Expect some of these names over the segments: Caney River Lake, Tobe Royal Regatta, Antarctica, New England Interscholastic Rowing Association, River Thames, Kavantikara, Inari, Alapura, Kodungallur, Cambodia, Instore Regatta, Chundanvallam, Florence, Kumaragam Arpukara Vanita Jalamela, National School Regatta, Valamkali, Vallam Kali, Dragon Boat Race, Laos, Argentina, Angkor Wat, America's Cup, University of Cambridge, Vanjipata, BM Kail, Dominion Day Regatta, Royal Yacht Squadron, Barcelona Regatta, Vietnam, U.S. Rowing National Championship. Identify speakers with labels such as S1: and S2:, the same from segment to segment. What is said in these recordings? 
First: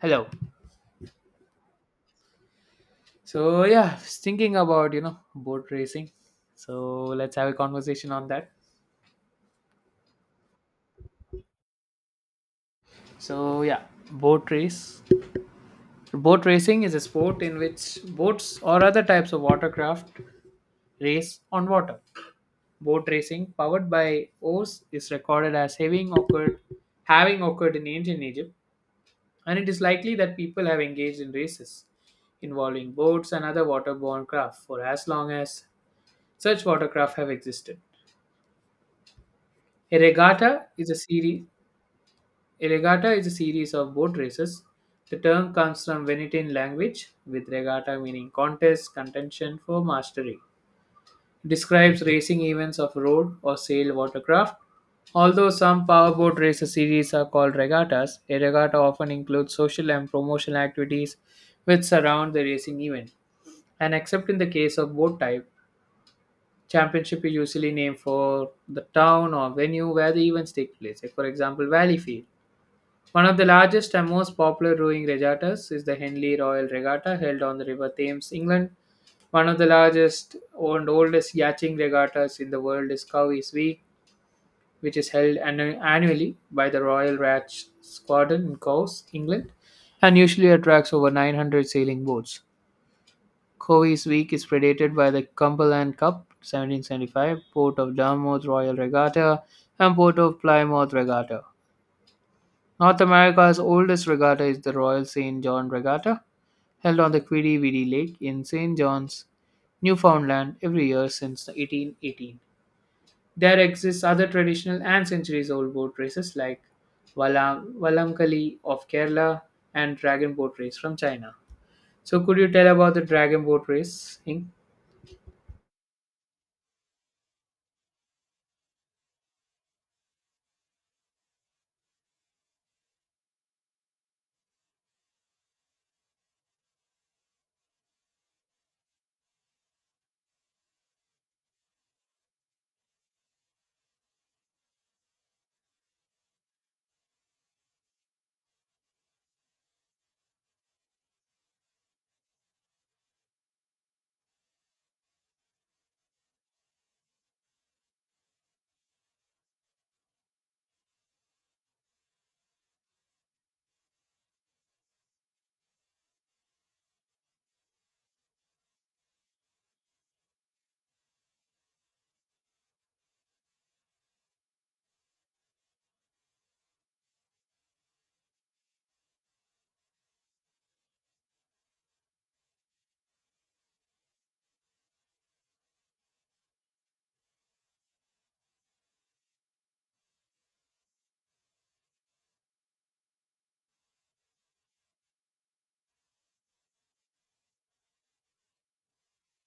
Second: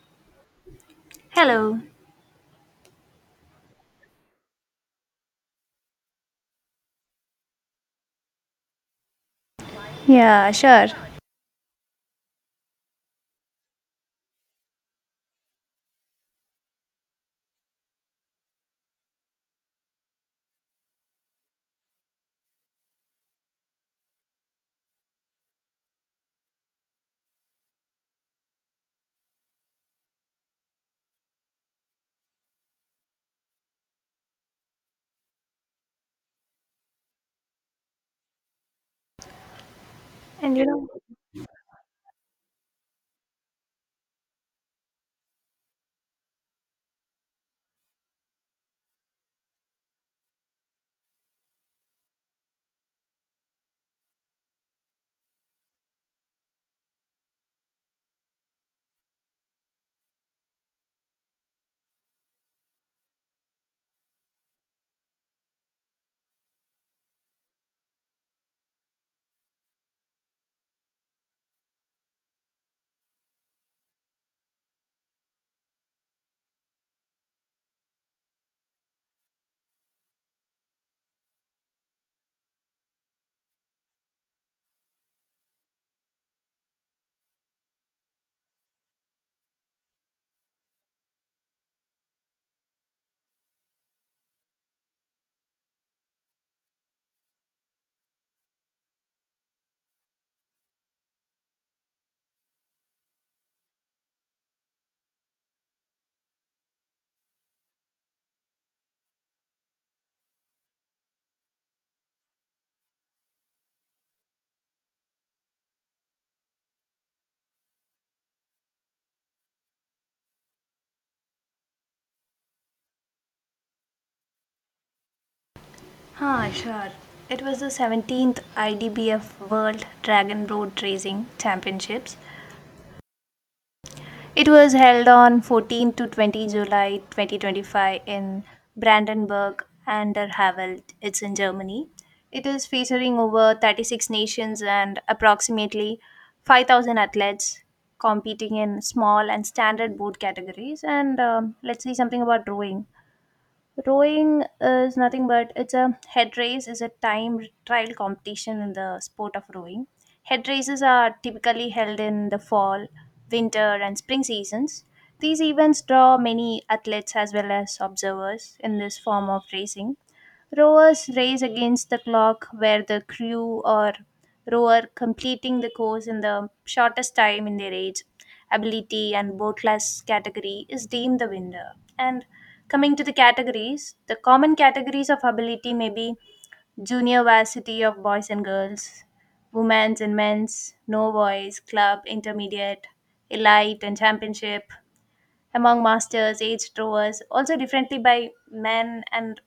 S1: Hello.
S2: Hello.
S1: So yeah, I was thinking about boat racing. So let's have a conversation on that.
S2: Yeah, sure.
S1: So yeah, boat race. Boat racing is a sport in which boats or other types of watercraft race on water. Boat racing, powered by oars, is recorded as having occurred in ancient Egypt, and it is likely that people have engaged in races involving boats and other waterborne craft for as long as such watercraft have existed. A
S2: And you
S1: regatta is
S2: know,
S1: a series. A regatta is a series of boat races. The term comes from Venetian language, with regatta meaning contest, contention for mastery. It describes racing events of road or sail watercraft. Although some powerboat races series are called regattas, a regatta often includes social and promotional activities which surround the racing event. And except in the case of boat type, championship is usually named for the town or venue where the events take place. Like for example, Valleyfield. One of the largest and most popular rowing regattas is the Henley Royal Regatta held on the River Thames, England. One of the largest and oldest yachting regattas in the world is Cowes Week, which is held annually by the Royal Yacht Squadron in Cowes, England, and usually attracts over 900 sailing boats. Covey's Week is predated by the Cumberland Cup (1775), Port of Dartmouth Royal Regatta, and Port of Plymouth Regatta. North America's oldest regatta is the Royal St. John Regatta, held on the Queequeg Lake in St. John's, Newfoundland, every year since 1818. There exists other traditional and centuries-old boat races like Vallamkali of Kerala and Dragon Boat Race from China. So, could you tell about the Dragon Boat Race, Inc.?
S2: sure. It was the 17th IDBF World Dragon Boat Racing Championships. It was held on 14 to 20 July 2025 in Brandenburg an der Havel. It's in Germany. It is featuring over 36 nations and approximately 5,000 athletes competing in small and standard boat categories. And Let's see something about rowing. Rowing is nothing but it's a head race is a time trial competition in the sport of rowing. Head races are typically held in the fall, winter and spring seasons. These events draw many athletes as well as observers in this form of racing. Rowers race against the clock, where the crew or rower completing the course in the shortest time in their age, ability, and boat class category is deemed the winner. And coming to the categories, the common categories of ability may be junior varsity of boys and girls, women's and men's, no boys, club, intermediate, elite, and championship among masters, aged rowers, also differently by men and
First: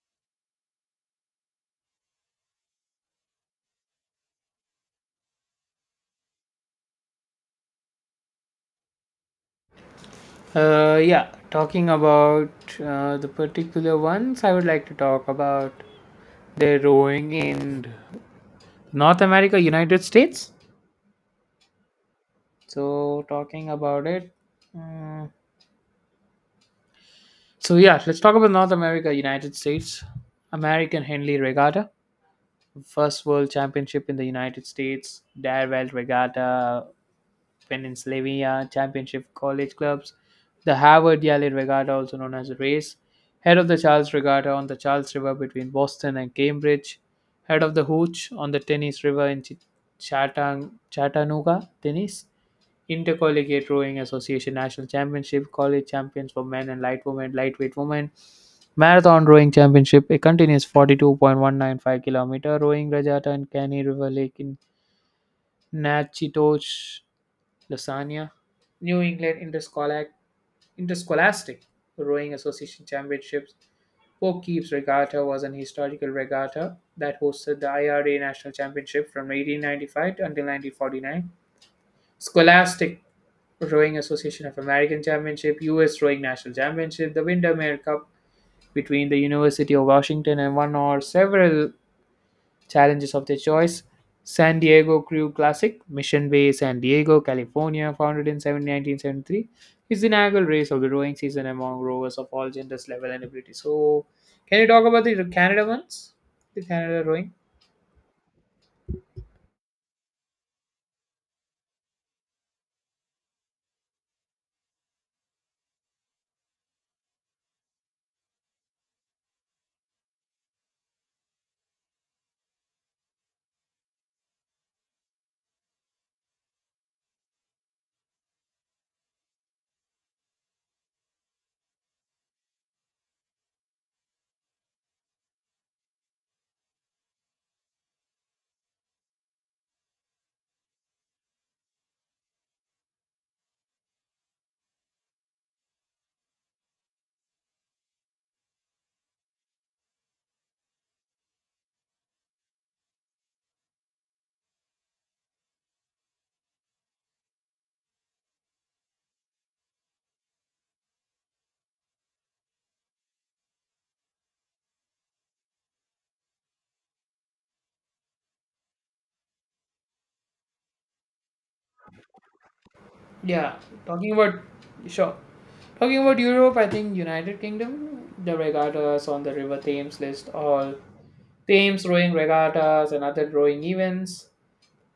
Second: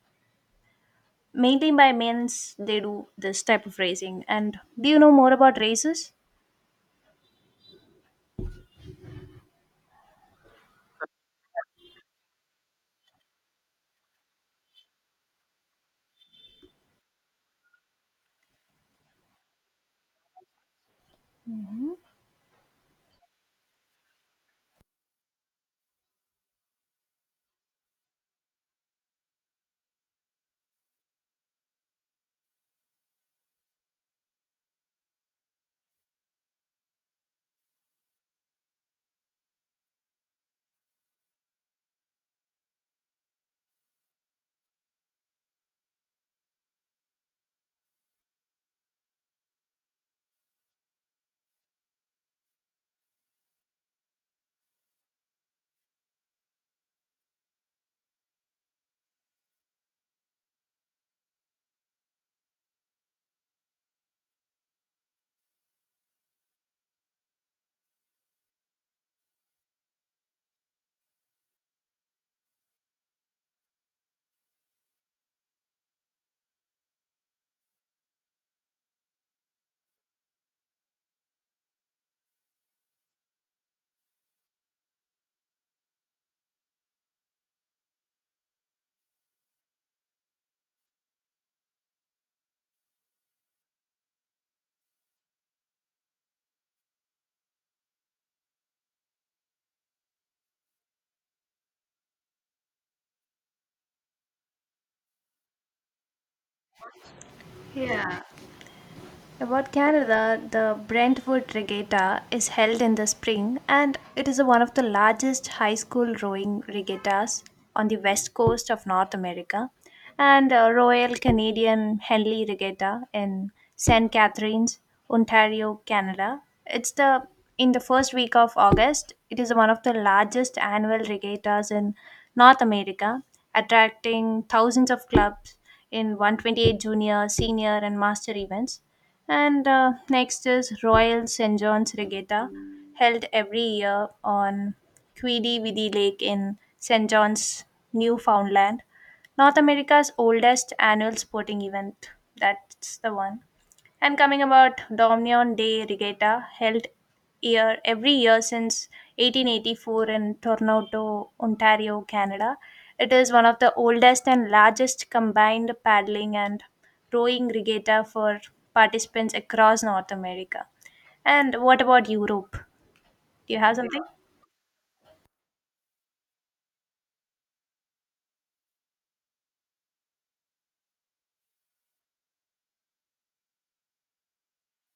S2: mainly by men's they do this type of racing. And do you know more about races?
S1: Yeah, talking about the particular ones, I would like to talk about the rowing in North America, United States. So, talking about it. mm, so, yeah, let's talk about North America, United States. American Henley Regatta, first world championship in the United States. Darewell Regatta, Pennsylvania Championship College Clubs, the Harvard Yale Regatta, also known as the race, head of the Charles Regatta on the Charles River between Boston and Cambridge, head of the Hooch on the Tennis River in Chattanooga, Tennis, Intercollegiate Rowing Association National Championship, College Champions for Men and Light Women, Lightweight Women, Marathon Rowing Championship, a continuous 42.195-kilometer rowing regatta in Caney River Lake in Natchitoches, Lasagna, New England Interscholastic Rowing Association Championships. Poughkeepsie Regatta was an historical regatta that hosted the IRA National Championship from 1895 until 1949. Scholastic Rowing Association of American Championship, U.S. Rowing National Championship, the Windermere Cup between the University of Washington and one or several challenges of their choice. San Diego Crew Classic, Mission Bay, San Diego, California, founded in 1973, is the inaugural race of the rowing season among rowers of all genders, level, and ability. So, can you talk about the Canada ones? The Canada rowing?
S2: About Canada, the Brentwood Regatta is held in the spring and it is one of the largest high school rowing regattas on the west coast of North America, and Royal Canadian Henley Regatta in St. Catharines, Ontario, Canada. It's the in the first week of August, it is one of the largest annual regattas in North America, attracting thousands of clubs in 128 junior, senior, and master events. And next is Royal St. John's Regatta, held every year on Quidi Vidi Lake in St. John's, Newfoundland. North America's oldest annual sporting event. That's the one. And coming about Dominion Day Regatta, held every year since 1884 in Toronto, Ontario, Canada, it is one of the oldest and largest combined paddling and rowing regatta for participants across North America. And what about Europe? Do
S1: Yeah,
S2: you have something?
S1: talking about sure. Talking about Europe, I think United Kingdom, the regattas on the River Thames list, all Thames rowing regattas and other rowing events.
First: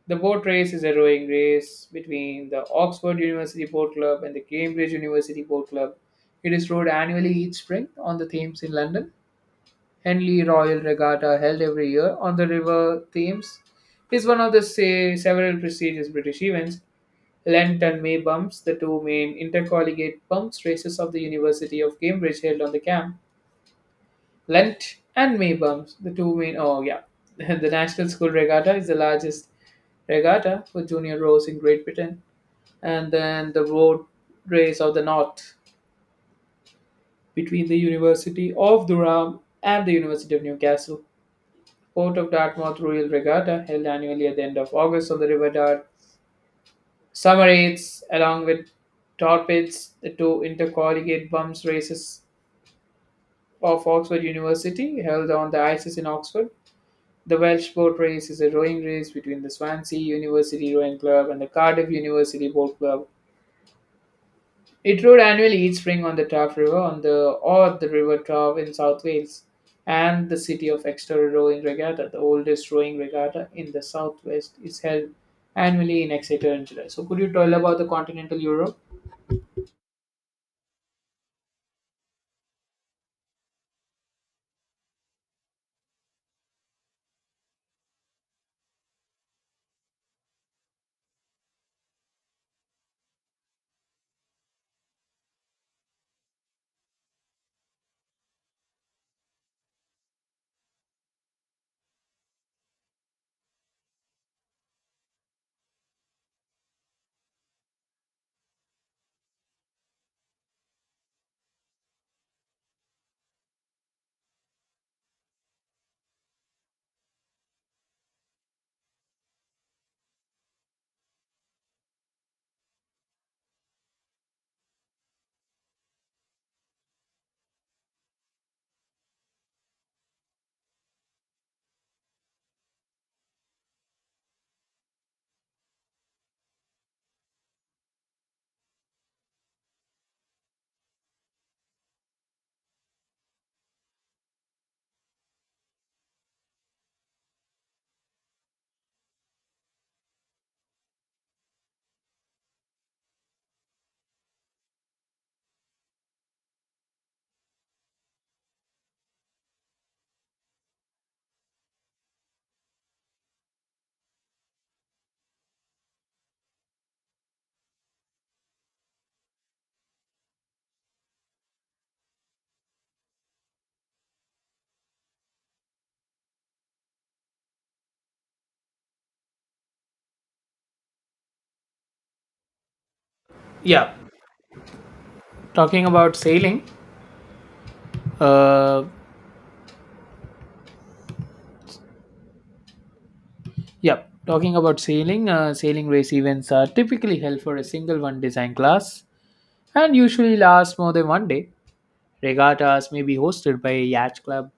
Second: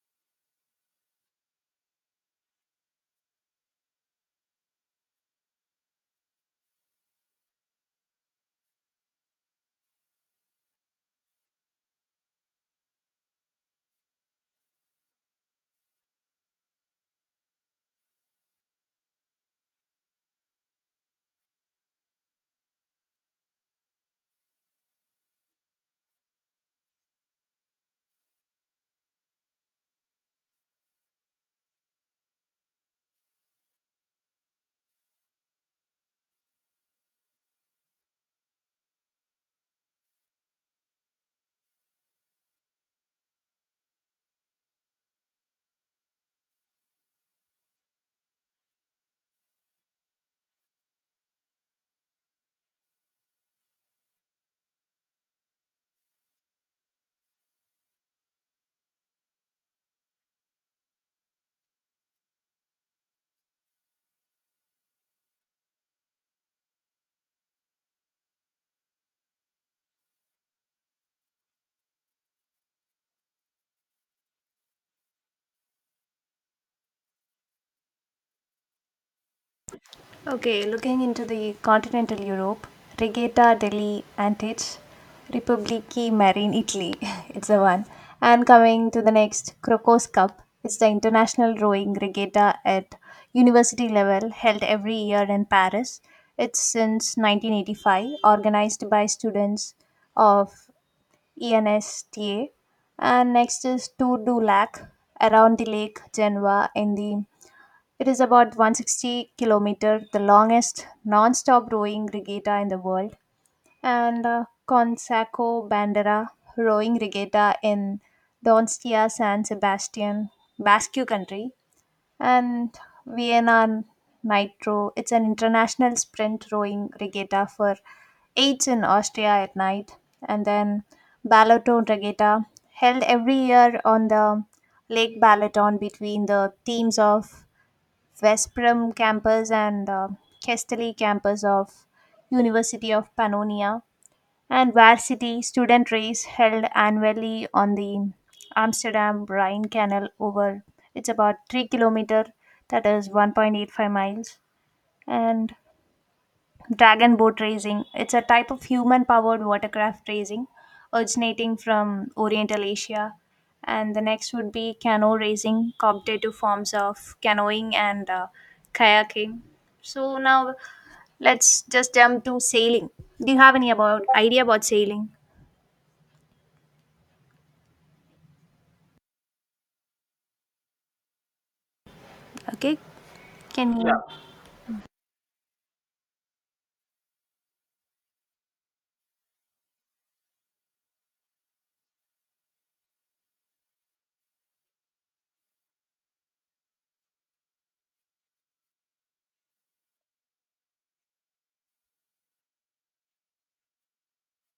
S1: The boat race is a rowing race between the Oxford University Boat Club and the Cambridge University Boat Club. It is rowed annually each spring on the Thames in London. Henley Royal Regatta, held every year on the River Thames, is one of the, say, several prestigious British events. Lent and May bumps, the two main intercollegiate bumps races of the University of Cambridge held on the camp, Lent and May bumps, the two main. Oh yeah, the National School Regatta is the largest regatta for junior rows in Great Britain, and then the Road Race of the North between the University of Durham and the University of Newcastle. Port of Dartmouth Royal Regatta held annually at the end of August on the River Dart. Summer Eights, along with Torpeds, the two intercollegiate bumps races of Oxford University held on the ices in Oxford. The Welsh Boat Race is a rowing race between the Swansea University Rowing Club and the Cardiff University Boat Club. It rowed annually each spring on the Taff River, on the, or the River Taff in South Wales, and the City of Exeter Rowing Regatta, the oldest rowing regatta in the southwest, is held annually in Exeter in July. So, could you tell about the continental Europe?
S2: Okay, looking into the continental Europe, Regatta deli Antiche, Republiki Marine Italy, it's the one. And coming to the next, Crocos Cup, it's the international rowing regatta at university level held every year in Paris. It's since 1985, organized by students of ENSTA. And next is Tour du Lac around the Lake Geneva in the it is about 160 kilometer, the longest non-stop rowing regatta in the world, and Conseco Bandera rowing regatta in Donostia San Sebastian, Basque Country, and Vienna Nitro. It's an international sprint rowing regatta for eights in Austria at night. And then Balaton Regatta held every year on the Lake Balaton between the teams of Vesprum campus and Castelli campus of University of Pannonia and varsity student race held annually on the Amsterdam Rhine Canal over it's about 3 kilometer that is 1.85 miles. And Dragon boat racing, it's a type of human powered watercraft racing originating from Oriental Asia. And the next would be canoe racing, competitive forms of canoeing and kayaking. So now let's just jump to sailing. Do you have any about idea about sailing? Okay, can Yeah,
S1: Yeah,
S2: you?
S1: talking about sailing. Uh, yeah, talking about sailing. Sailing race events are typically held for a single one design class and usually lasts more than one day. Regattas may be hosted by a yacht club,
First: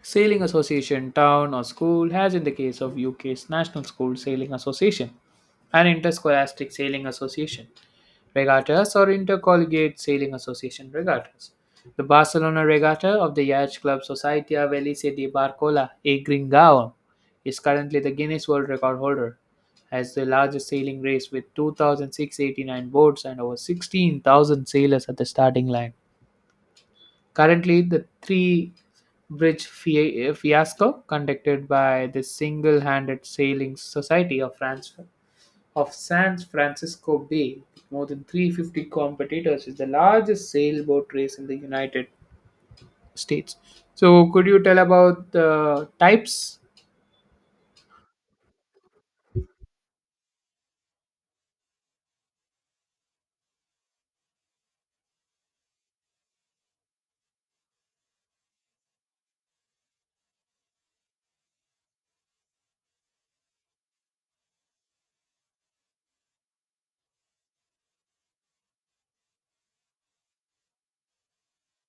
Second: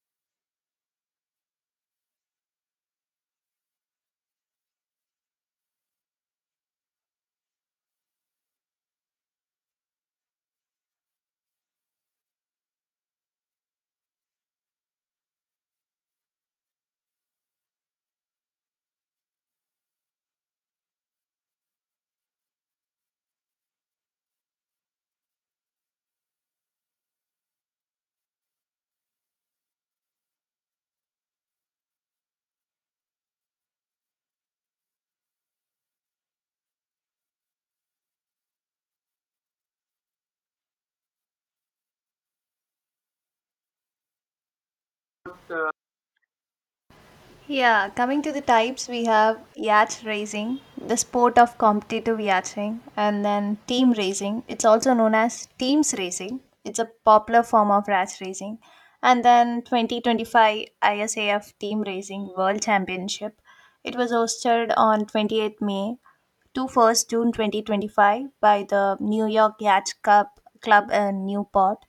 S1: sailing association, town, or school, as in the case of UK's National School Sailing Association, an Interscholastic Sailing Association, regattas or intercollegiate sailing association regattas. The Barcelona Regatta of the Yacht Club Società Felice di Barcola e Gringao is currently the Guinness World Record holder as the largest sailing race with 2,689 boats and over 16,000 sailors at the starting line. Currently, the three bridge fiasco conducted by the Single Handed Sailing Society of France of San Francisco Bay with more than 350 competitors is the largest sailboat race in the United States. So, could you tell about the types
S2: Yeah, coming to the types, we have yacht racing, the sport of competitive yachting, and then team racing. It's also known as teams racing. It's a popular form of yacht racing. And then 2025 ISAF Team Racing World Championship. It was hosted on 28 May to 1st June 2025 by the New York Yacht Club, in Newport.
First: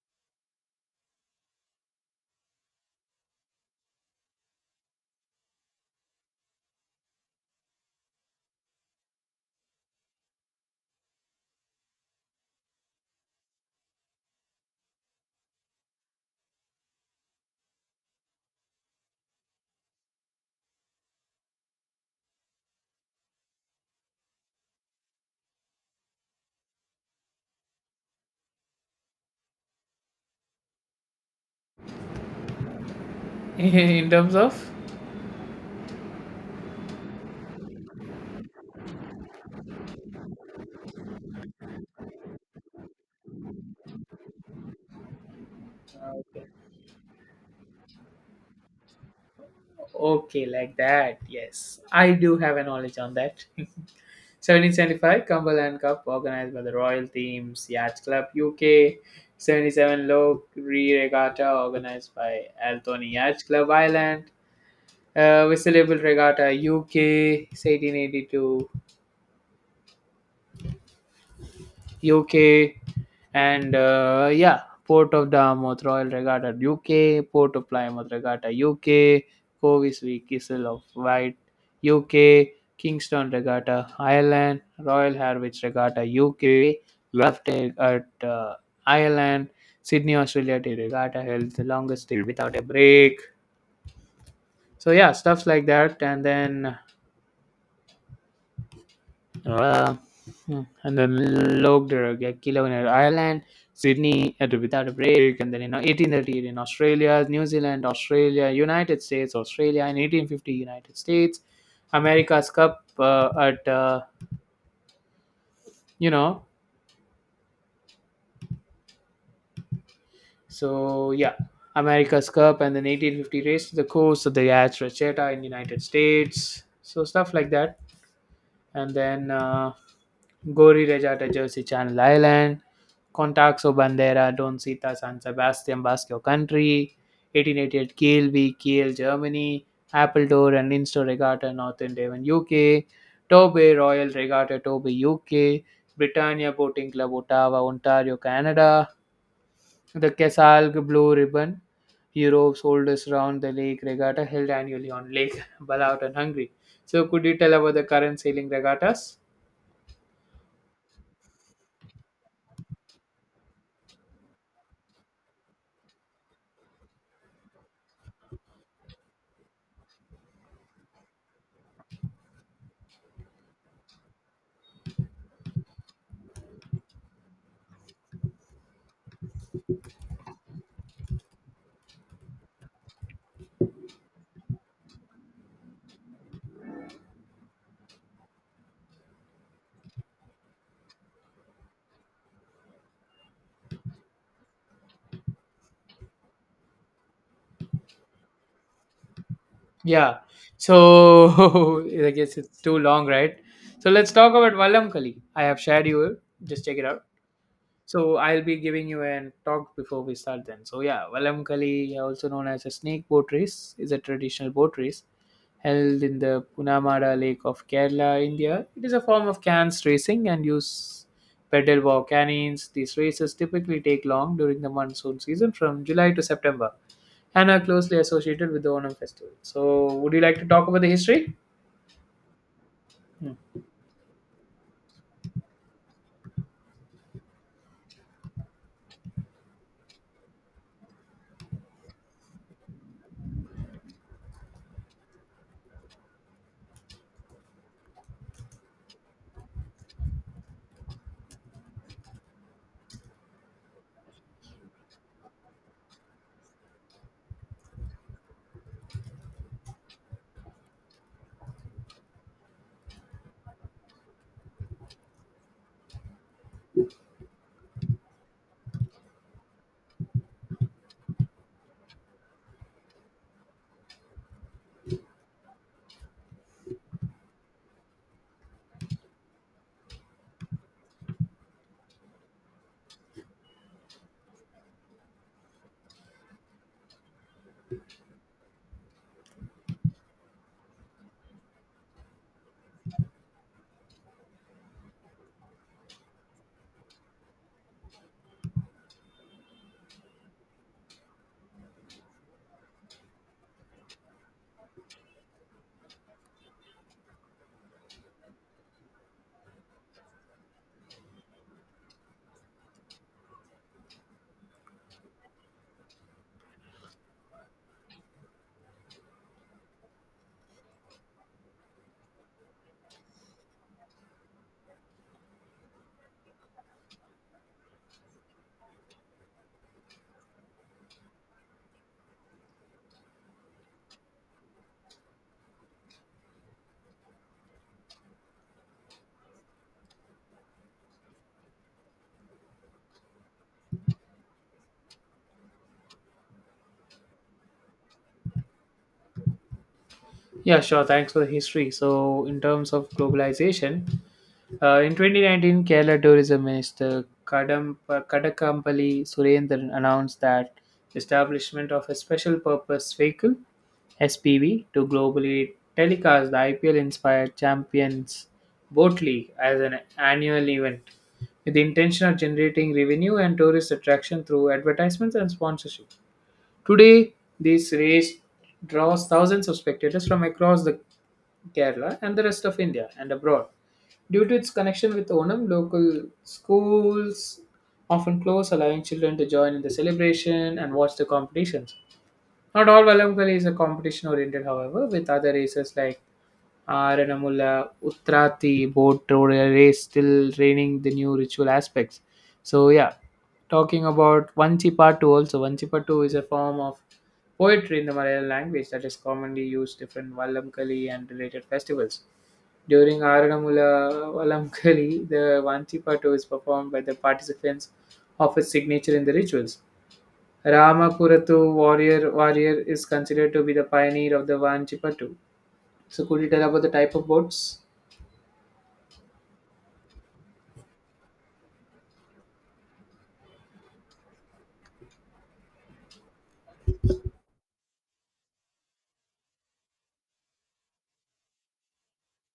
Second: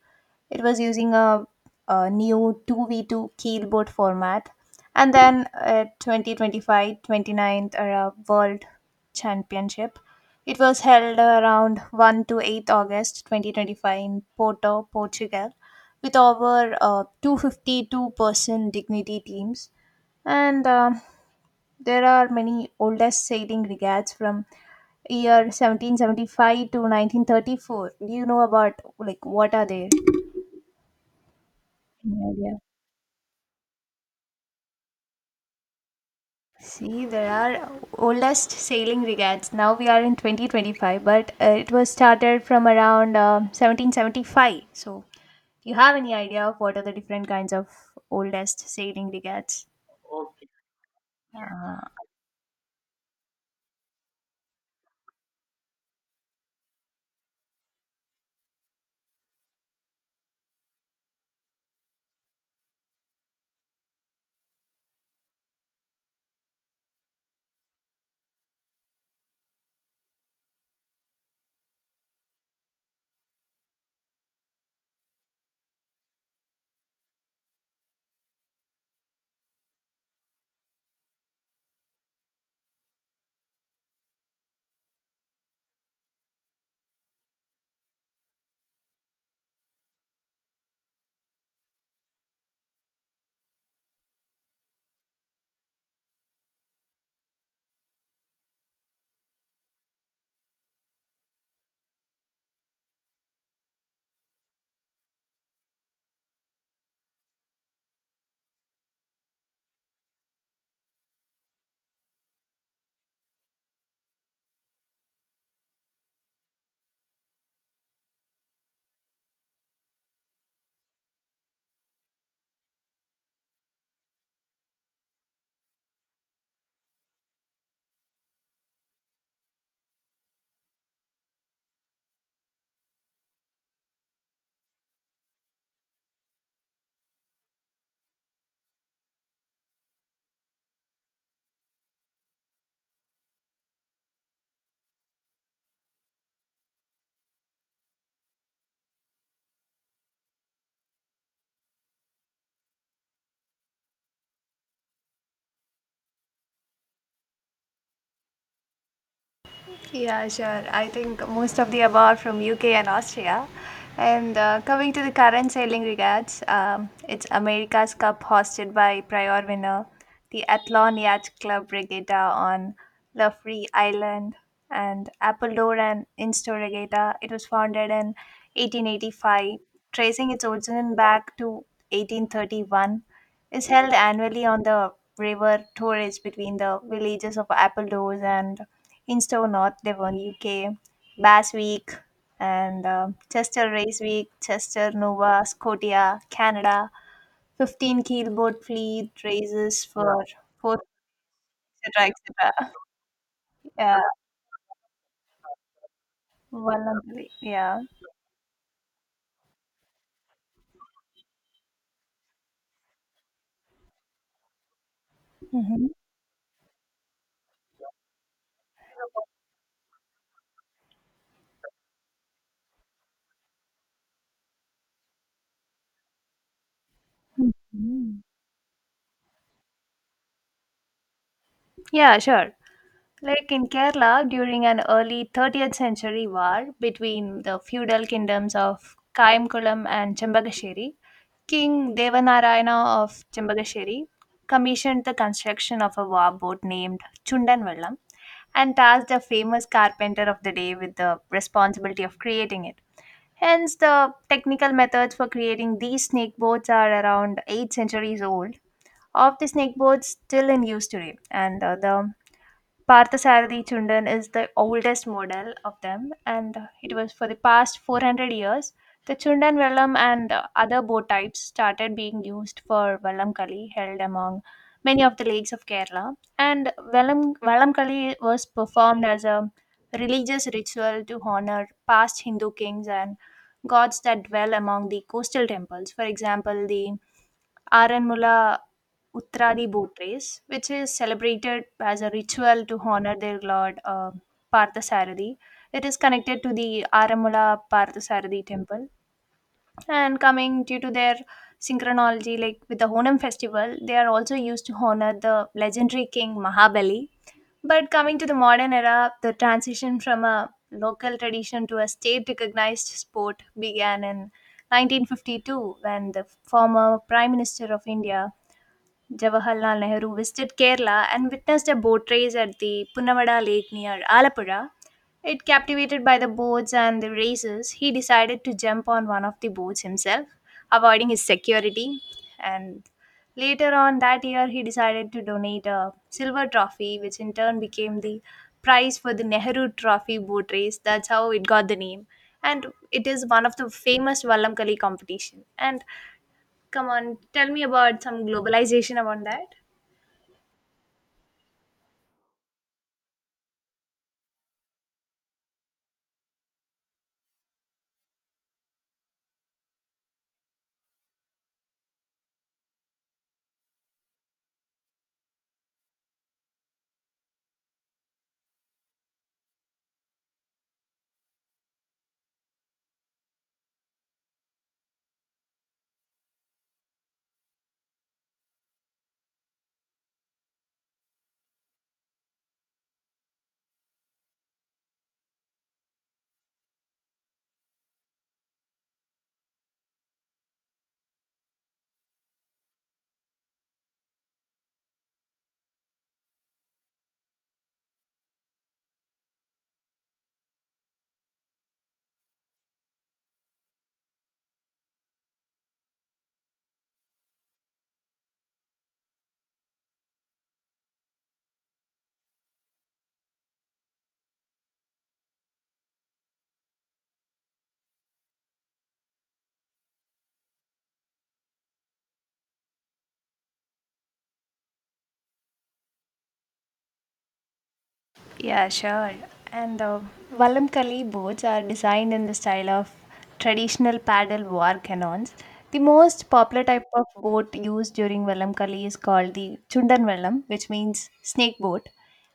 S2: It was using a new 2v2 keelboard format. And then at 2025 29th Arab World Championship, it was held around 1 to 8th August 2025 in Porto, Portugal, with over 252-person dignity teams. And There are many oldest sailing regatas from year 1775 to 1934. Do you know about like what are they? Yeah,
S1: in terms of?
S2: see, there are oldest sailing regattes. Now we are in 2025, but it was started from around 1775. So, do you have any idea of what are the different kinds of oldest sailing regattes?
S1: Okay,
S2: Okay.
S1: like that.
S2: Uh,
S1: Yes, I do have a knowledge on that. 1775 Cumberland Cup, organized by the Royal Thames Yacht Club, UK. 77 Low Re Regatta, organized by Altony Yacht Club Island. Whistleable Regatta, UK. 1882, UK, and Port of Dartmouth Royal Regatta UK, Port of Plymouth Regatta UK, Coventry Kissel of Wight UK, Kingston Regatta Ireland, Royal Harwich Regatta UK, left at Ireland, Sydney Australia Day Regatta held the longest day without a break. So yeah, stuffs like that, and then. Uh, hmm. And then logged a kilo in Ireland, Sydney and without a break, and then in 1838 in Australia, New Zealand, Australia, United States, Australia, in 1850 United States, America's Cup at you know, so yeah, America's Cup, and then 1850 race to the coast of the Yacht Racheta in United States, so stuff like that, and then. Gori Rejata Jersey Channel Island, Contacto Bandera Don Sita San Sebastian Basque Country, 1888 Kiel v Kiel Germany, Appledore and Insto Regatta Northern Devon UK, Tobe Royal Regatta Tobe UK, Britannia Boating Club Ottawa Ontario Canada, the Kesalg Blue Ribbon, Europe's oldest round the lake regatta held annually on Lake Balaut and Hungary. So could you tell about the current sailing regattas?
S2: Yeah, sure. I think most of the above from UK and Austria. And coming to the current sailing regatas, it's America's Cup hosted by prior winner, the Athlon Yacht Club Regatta on Lafree Island, and Appledore and Instore Regatta. It was founded in 1885, tracing its origin back to 1831, is held annually on the river Torres between the villages of Appledore and Instow, North Devon, UK, Bass Week, and Chester Race Week, Chester, Nova Scotia, Canada, 15 keelboat fleet races
S1: Yeah.
S2: for four,
S1: So
S2: etc.,
S1: I guess it's
S2: etc.
S1: too long, right? So
S2: Yeah,
S1: let's talk about Vallam Kali. I have shared you. Just check it out.
S2: voluntarily. Yeah.
S1: So I'll be giving you an talk before we start then. So yeah, Vallam Kali, also known as a snake boat race, is a traditional boat race
S2: Mhm.
S1: held in the Punamada Lake of Kerala, India. It is a form of cans racing and use pedal walk cannons. These races typically take long during the monsoon season from July to September and are closely
S2: Mhm.
S1: associated with the Onam festival. So, would you like to talk about the history?
S2: Yeah, sure.
S1: Hmm.
S2: Like in Kerala, during an early 30th century war between the feudal kingdoms of Kaimkulam and Chambagasheri, King Devanarayana of Chambagasheri commissioned the construction of a war boat named Chundanvallam and tasked a famous carpenter of the day with the responsibility of creating it. Hence, the technical methods for creating these snake boats are around 8 centuries old. Of the snake boats still in use today, and the Parthasarathi Chundan is the oldest model of them, and it was for the past 400 years. The Chundan vellum and other bow types started being used for vellum kali held among many of the lakes of Kerala, and vellum kali was performed as a religious ritual to honor past Hindu kings and gods that dwell among the coastal temples. For example, the Aranmula Uttradi boat race, which is celebrated as a ritual to honor their lord Parthasarathi. It is connected to the Aranmula Parthasarathi temple. And coming due to their synchronology, like with the Honam festival, they are also used to honor the legendary king Mahabali. But coming to the modern era, the transition from a local tradition to a state recognized sport began in 1952 when the former Prime Minister of India Jawaharlal Nehru visited Kerala and witnessed a boat race at the Punavada Lake near Alapura. It captivated by the boats and the races, he decided to jump on one of the boats himself, avoiding his security. And later on that year, he decided to donate a silver trophy, which in turn became the prize for the Nehru Trophy boat race. That's how it got the name. And it is one of the famous Vallamkali competition. And come on, tell me about some globalization about that.
S1: Yeah, sure. Thanks for the history. So, in terms of globalization, in 2019, Kerala Tourism Minister Kadam, Kadakampally Surendran announced that the establishment of a special purpose vehicle, SPV, to globally telecast the IPL inspired Champions Boat League as an annual event with the intention of generating revenue and tourist attraction through advertisements and sponsorship. Today, this race draws thousands of spectators from across the Kerala and the rest of India and abroad. Due to its connection with Onam, local schools often close, allowing children to join in the celebration and watch the competitions. Not all Valamkali is a competition oriented, however, with other races like Aranamula, Utrathi boat road race still training the new ritual aspects. So yeah, talking about Vanchipattu also. Vanchipattu is a form of poetry in the Malayalam language that is commonly used in Vallamkali and related festivals. During Aranamula Vallamkali, the Vanchipattu is performed by the participants of a signature in the rituals. Ramakuratu warrior is considered to be the pioneer of the Vanchipattu. So could you tell about the type of boats?
S2: Yeah, sure. And the Valamkali boats are designed in the style of traditional paddle war cannons. The most popular type of boat used during Valamkali is called the Chundan Valam, which means snake boat.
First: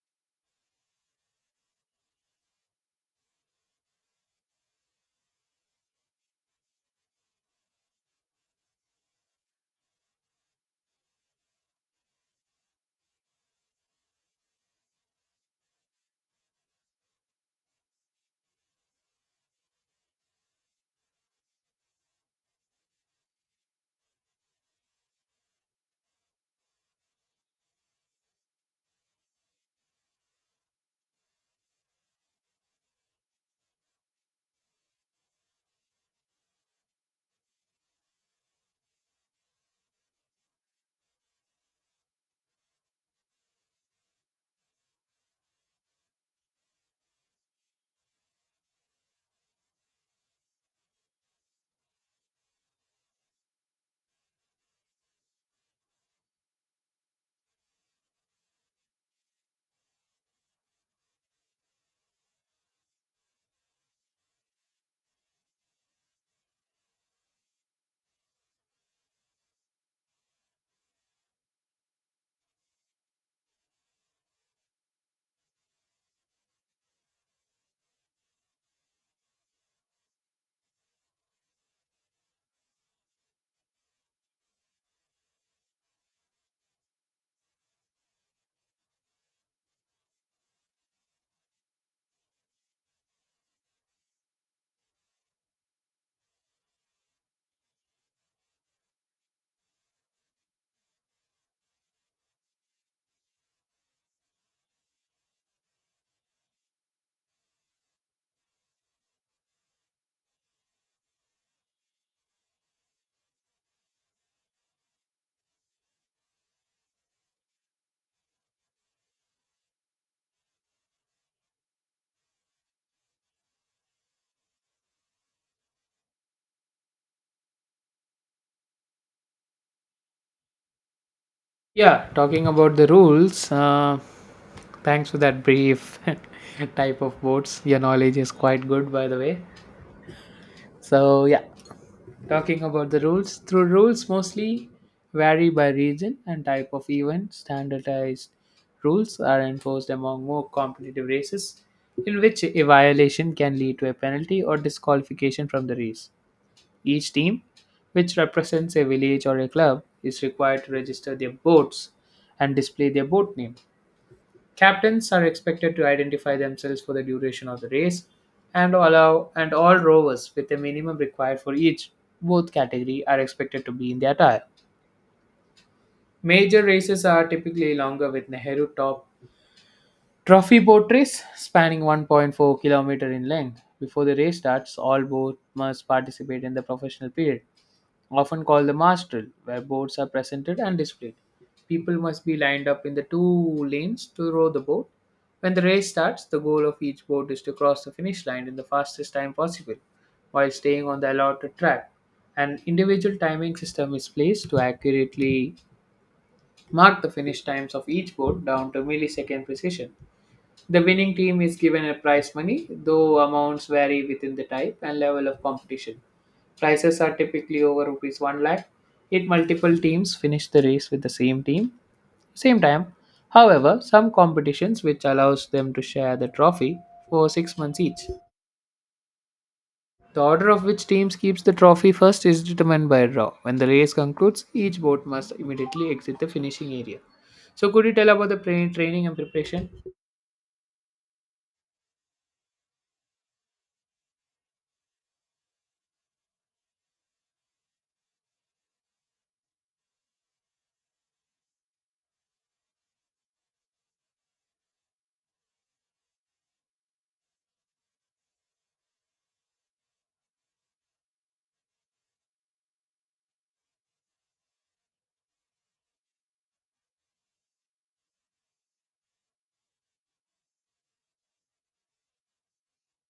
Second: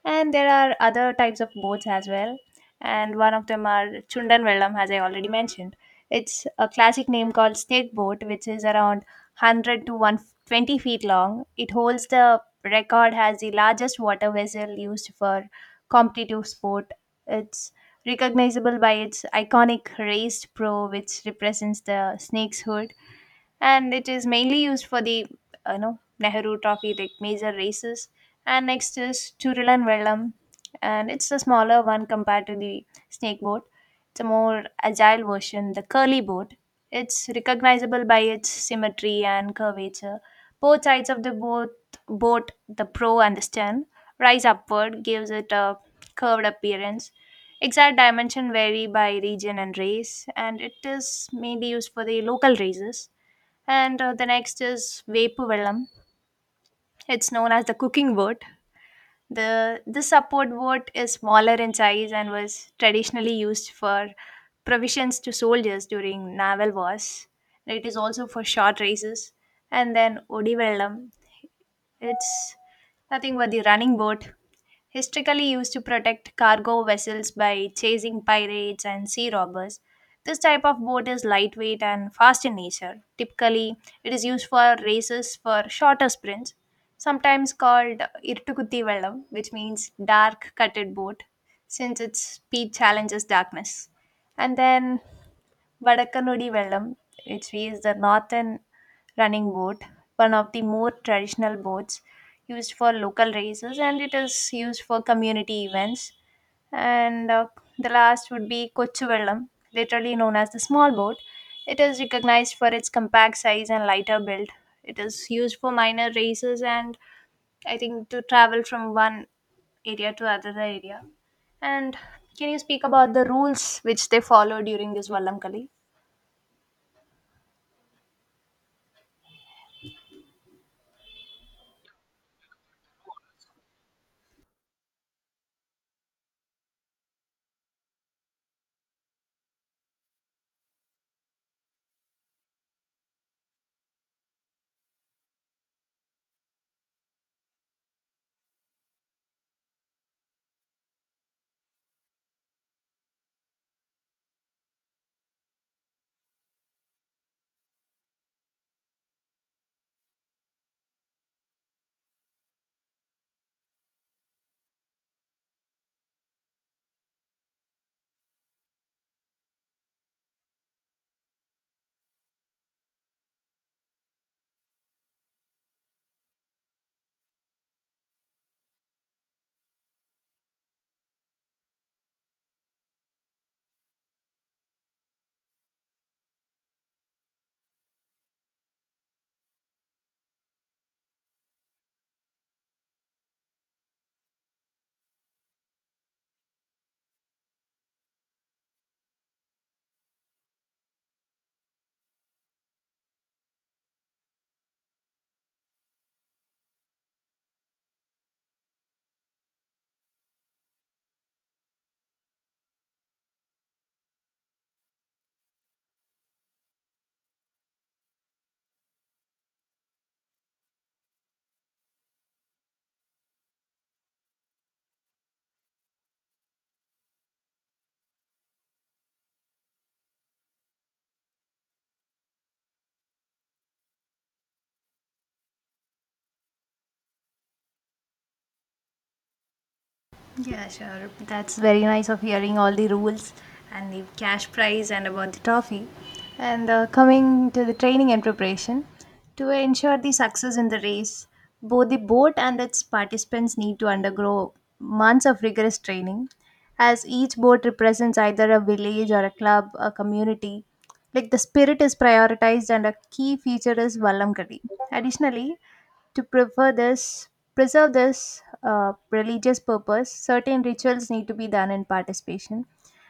S2: And there are other types of boats as well, and one of them are Chundan Vellam, as I already mentioned. It's a classic name called snake boat, which is around 100 to 120 feet long. It holds the record as the largest water vessel used for competitive sport. It's recognizable by its iconic raised prow, which represents the snake's hood, and it is mainly used for the Nehru Trophy like major races. And next is Churulan Vellam, and it's a smaller one compared to the snake boat. It's a more agile version, the curly boat. It's recognizable by its symmetry and curvature. Both sides of the boat, the prow and the stern rise upward, gives it a curved appearance. Exact dimension vary by region and race, and it is mainly used for the local races. And the next is Vepu Vellam. It's known as the cooking word. The this support boat is smaller in size and was traditionally used for provisions to soldiers during naval wars. It is also for short races. And then Odivellam, it's nothing but the running boat, historically used to protect cargo vessels by chasing pirates and sea robbers. This type of boat is lightweight and fast in nature. Typically, it is used for races for shorter sprints, sometimes called Irtukutti Velam, which means dark cutted boat, since its speed challenges darkness. And then Vadakanudi Velam, which is the northern running boat, one of the more traditional boats used for local races, and it is used for community events. And the last would be Kochu Velam, literally known as the small boat. It is recognized for its compact size and lighter build. It is used for minor races and, I think, to travel from one area to other area. And can you speak about the rules which they follow during this Vallam Kali?
S1: Yeah, talking about the rules, thanks for that brief type of boats. Your knowledge is quite good, by the way. So, yeah, talking about the rules, through rules mostly vary by region and type of event. Standardized rules are enforced among more competitive races, in which a violation can lead to a penalty or disqualification from the race. Each team, which represents a village or a club, is required to register their boats and display their boat name. Captains are expected to identify themselves for the duration of the race, and allow and all rowers with a minimum required for each both category are expected to be in the attire. Major races are typically longer, with Nehru Top Trophy boat race spanning 1.4 kilometer in length. Before the race starts, all boats must participate in the professional period, often called the Mastral, where boats are presented and displayed. People must be lined up in the two lanes to row the boat. When the race starts, the goal of each boat is to cross the finish line in the fastest time possible while staying on the allotted track. An individual timing system is placed to accurately mark the finish times of each boat down to millisecond precision. The winning team is given a prize money, though amounts vary within the type and level of competition. Prices are typically over rupees 1 lakh. If multiple teams finish the race with the same team, same time. However, some competitions which allows them to share the trophy for 6 months each. The order of which teams keeps the trophy first is determined by a draw. When the race concludes, each boat must immediately exit the finishing area. So could you tell about the training and preparation?
S2: Yeah, sure. That's very nice of hearing all the rules and the cash prize and about the trophy. And coming to the training and preparation, to ensure the success in the race, both the boat and its participants need to undergo months of rigorous training, as each boat represents either a village or a club, a community. Like the spirit is prioritized, and a key feature is Vallam Kadi. Additionally, to preserve this religious purpose, certain rituals need to be done in participation,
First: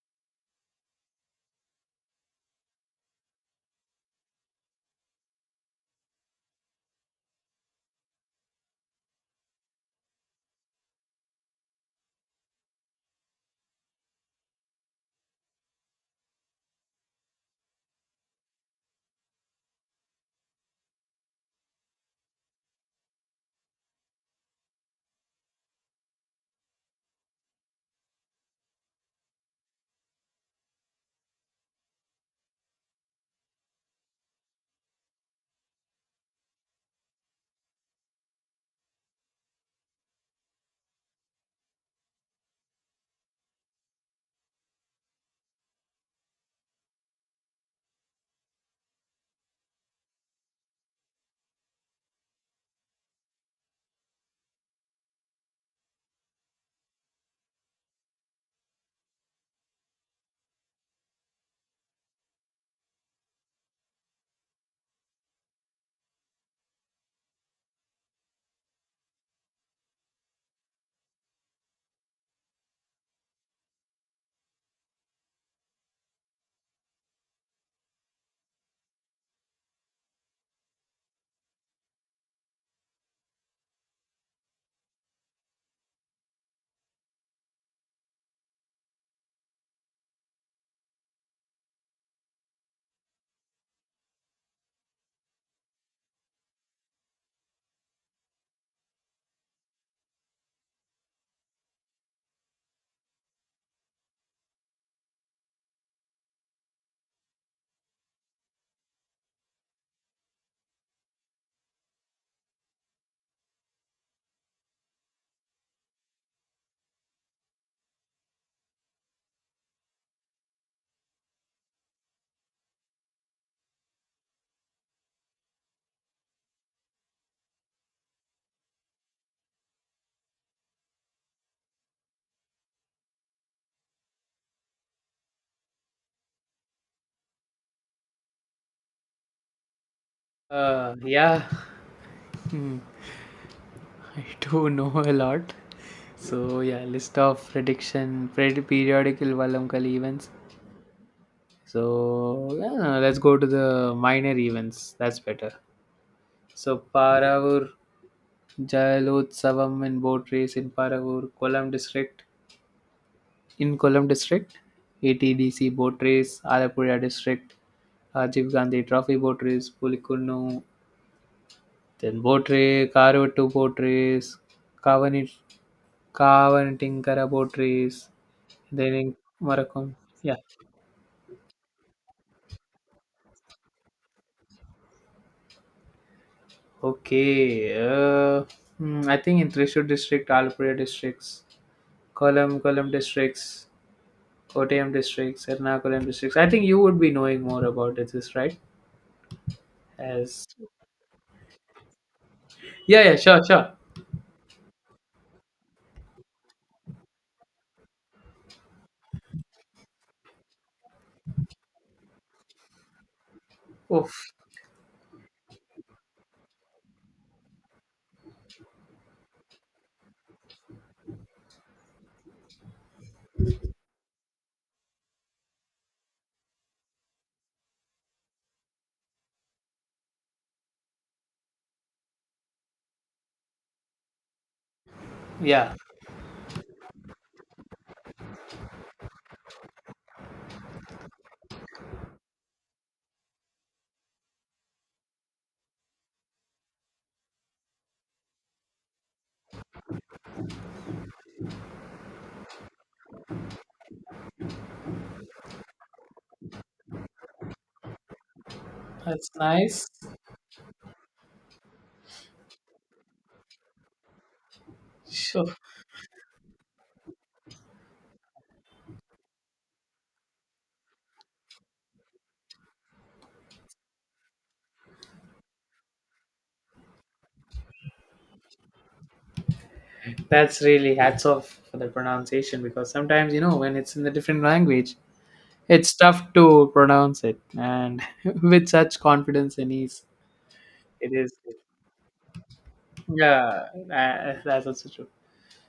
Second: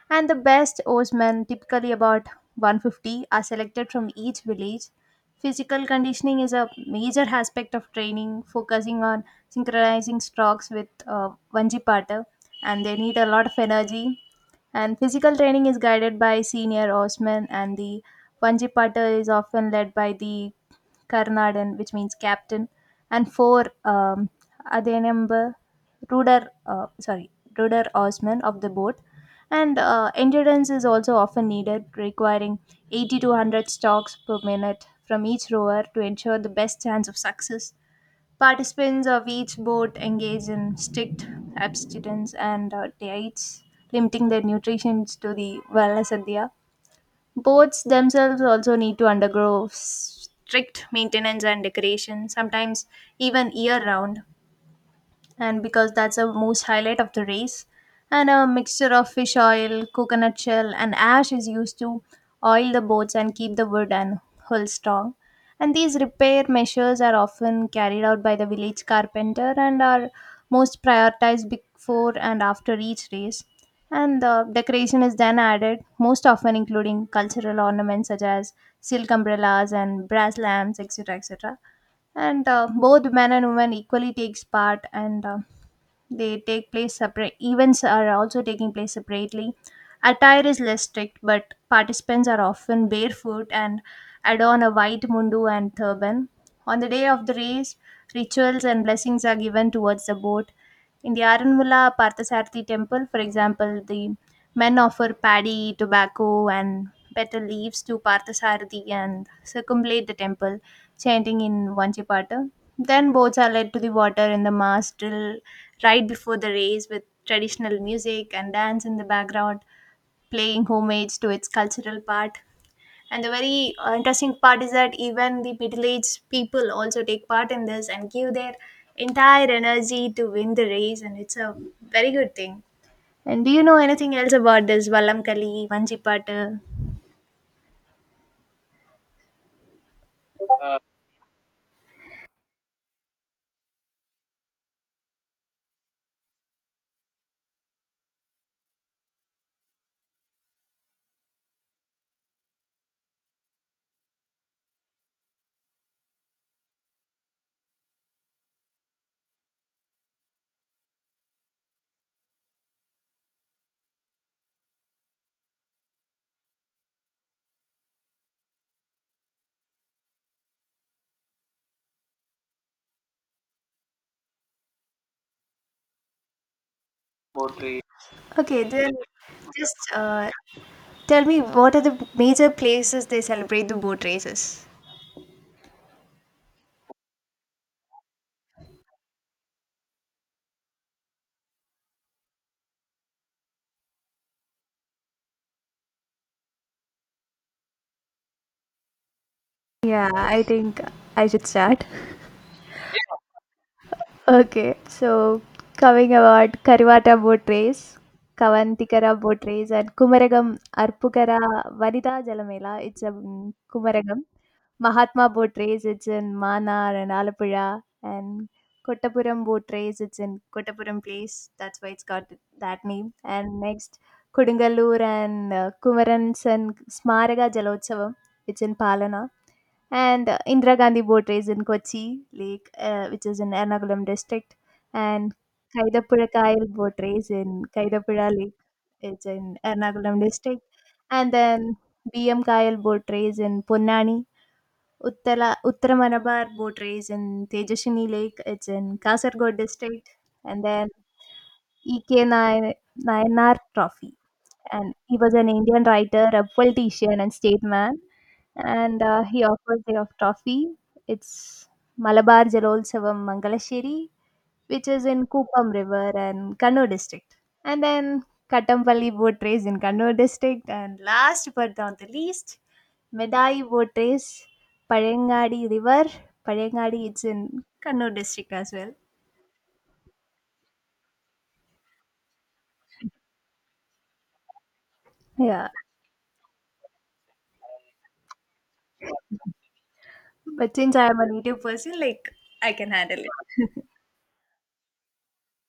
S2: and the best oarsmen, typically about 150, are selected from each village. Physical conditioning is a major aspect of training, focusing on synchronizing strokes with Vanjipata, and they need a lot of energy. And physical training is guided by senior oarsmen, and the Vanjipata is often led by the Karnadan, which means captain and four Adenumber Ruder, sorry, Ruder Osman of the boat. And endurance is also often needed, requiring 80 to 100 strokes per minute from each rower to ensure the best chance of success. Participants of each boat engage in strict abstinence and diets, limiting their nutrition to the Valasadhya. Boats themselves also need to undergo strict maintenance and decoration, sometimes even year round, and because that's the most highlight of the race. And a mixture of fish oil, coconut shell, and ash is used to oil the boats and keep the wood and hull strong. And these repair measures are often carried out by the village carpenter and are most prioritized before and after each race. And the decoration is then added, most often including cultural ornaments such as silk umbrellas and brass lamps, etc. etc. And both men and women equally takes part, and they take place, separate events are also taking place separately. Attire is less strict, but participants are often barefoot and adorn a white mundu and turban. On the day of the race, rituals and blessings are given towards the boat. In the Aranmula Parthasarathi temple, for example, the men offer paddy, tobacco, and betel leaves to Parthasarathi and circumambulate the temple, chanting in Vanchipata. Then boats are led to the water in the mass drill right before the race with traditional music and dance in the background, playing homage to its cultural part. And the very interesting part is that even the middle aged people also take part in this and give their entire energy to win the race, and it's a very good thing. And do you know anything else about this Vallamkali, Vanjipattu? uh,
S1: Yeah. Hmm. I do know a lot. So yeah, list of periodical Valamkali events. So yeah, no, let's go to the minor events. That's better. So Paravur Jayalotsavam and boat race in Paravur, Kolam district. In Kolam district, ATDC boat race, Alapura district, Rajiv Gandhi Trophy boat race, Pulikunnu, then boat race, Karuvattu boat race, Kavani Kavanitingara boat
S2: Poetry.
S1: race.
S2: Okay, then
S1: Then in
S2: just
S1: Marakum. Yeah.
S2: tell me, what are the major places they celebrate the boat races?
S1: Okay. Hmm, I think in Thrissur district, Alpura districts, Kollam districts, Kottayam districts, Ernakulam districts. I think you would be knowing more about it, is right?
S2: Yeah, I
S1: As
S2: think I should start.
S1: yeah, yeah, sure, sure.
S2: Okay, so coming about Karivata boat race, Kavantikara boat race, and Kumaragam Arpukara Vanita Jalamela. It's a Kumaragam.
S1: Oof.
S2: Mahatma boat race, it's in Manar and Alapuzha, and Kottapuram boat race, it's in Kottapuram place. That's why it's got that name. And next, Kodungallur and Kumarans and Smaraga Jalotsavam, it's in Palana. And Indira Gandhi boat race in Kochi Lake, which is in Ernakulam district. And
S1: Yeah,
S2: Kaidapura Kail boat race in Kaidapura Lake, it's in Ernakulam district. And then BM Kail boat race in Ponnani Uttala, Uttara Malabar boat race in Tejashini Lake. It's in Kasargod district. And then E.K. Nay- Nayanar Trophy. And he was an Indian writer, a politician, and statesman. And
S1: that's
S2: he offers
S1: nice.
S2: the trophy. It's Malabar Jalolsevam Mangalasheri, which is in
S1: Sure.
S2: Kupam River and Kannur district. And then Katampally boat race in Kannur district. And last but not the least, Medai boat race, Parangadi River. Parangadi, it's in Kannur district as well.
S1: That's really hats off for the pronunciation because sometimes you know when it's in a different language,
S2: Yeah.
S1: it's tough to pronounce it, and with such confidence and ease,
S2: But since I
S1: it
S2: am a
S1: is.
S2: native person, like, I can handle it.
S1: Yeah, that's also true.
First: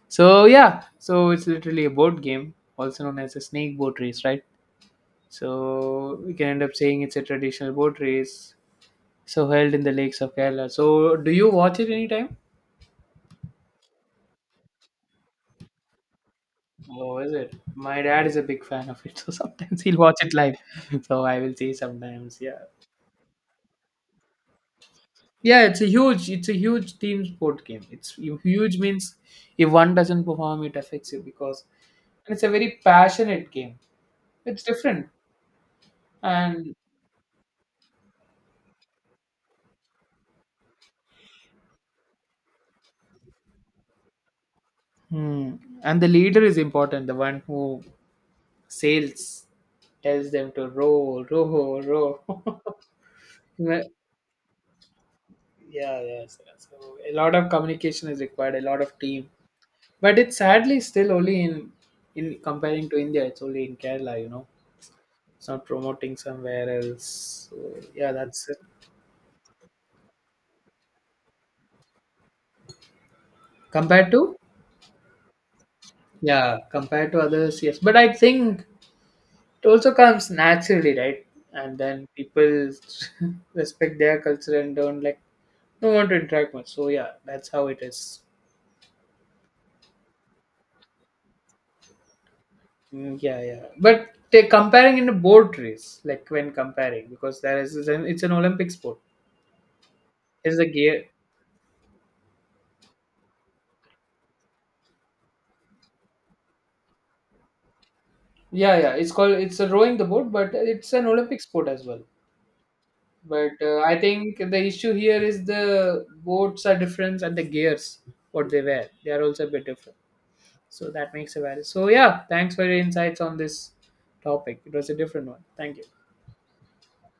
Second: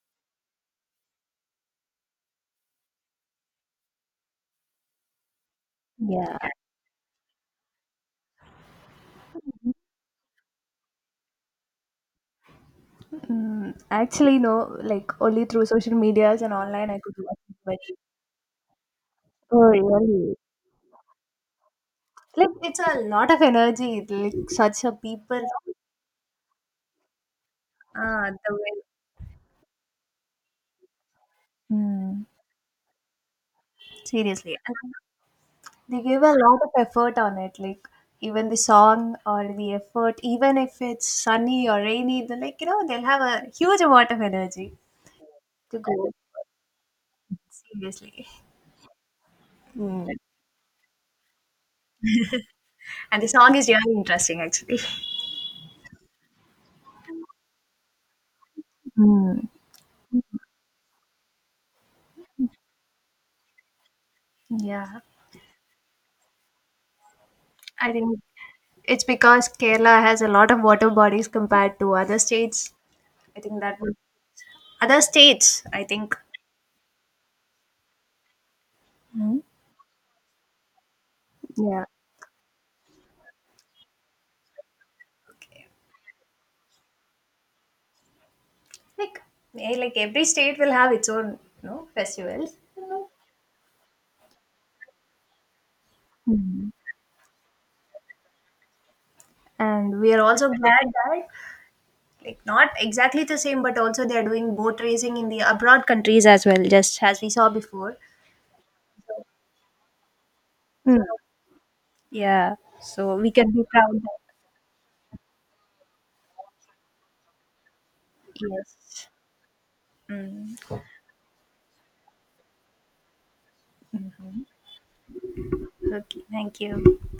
S1: So yeah, so it's literally a board game, also known as a snake boat race, right? So we
S2: Yeah.
S1: can end up saying it's a traditional boat race, so held in the lakes of Kerala. So do you watch it anytime?
S2: Mm, actually, no. Like, only through social medias and online, I could
S1: Oh, is
S2: watch
S1: it?
S2: it. But
S1: My dad is a big fan of it, so
S2: oh,
S1: sometimes he'll watch it
S2: really?
S1: live. So I will say sometimes,
S2: Like,
S1: yeah.
S2: it's a lot of energy. Like such a people.
S1: Yeah, it's a huge team sport game. It's
S2: Ah, the
S1: huge
S2: way.
S1: means if one doesn't perform, it affects you because
S2: Mm,
S1: and it's a very passionate game.
S2: seriously.
S1: It's
S2: And
S1: different
S2: they give a lot of
S1: and
S2: effort on it, like even the song or the effort, even if it's sunny or rainy, they're like, you know, they'll have a huge amount of energy
S1: hmm,
S2: to
S1: and the
S2: go.
S1: leader is important, the one who
S2: Seriously.
S1: sails,
S2: Mm.
S1: tells them to row, row, row.
S2: And the song is
S1: Well,
S2: really interesting, actually.
S1: yeah, yes. So a lot of communication is required, a lot of team,
S2: Mm.
S1: but it's sadly still only in comparing to India, it's only in Kerala, you know,
S2: Yeah.
S1: it's not promoting somewhere else. So
S2: I
S1: yeah,
S2: think
S1: that's it.
S2: it's because Kerala has a lot of water bodies compared to other states. I think that would,
S1: Compared to,
S2: other states, I think.
S1: yeah, compared to others, yes, but I think
S2: Mm.
S1: it also comes naturally, right? And
S2: Yeah.
S1: then people respect their culture and don't like,
S2: Okay.
S1: don't want to interact much. So yeah, that's how it is.
S2: Like, eh, like every state will have its own, you know, festivals, you know.
S1: Mm, yeah, yeah, but they comparing in a boat race, like, when
S2: Hmm.
S1: comparing, because there is it's an Olympic sport.
S2: And we are also
S1: It's a
S2: glad
S1: gear.
S2: that like not exactly the same but also they are doing boat racing in the abroad countries as well just as we saw before,
S1: Yeah, yeah,
S2: so,
S1: it's a rowing the boat, but it's
S2: hmm.
S1: an Olympic sport as well.
S2: Yeah. So we can
S1: But
S2: be
S1: I
S2: proud that
S1: think the issue here is the boats are different and the gears, what they wear,
S2: yes.
S1: they are also a bit different.
S2: Mm.
S1: So that makes a value. So yeah, thanks for your insights on this topic. It was a different one. Thank you.
S2: Okay, thank you.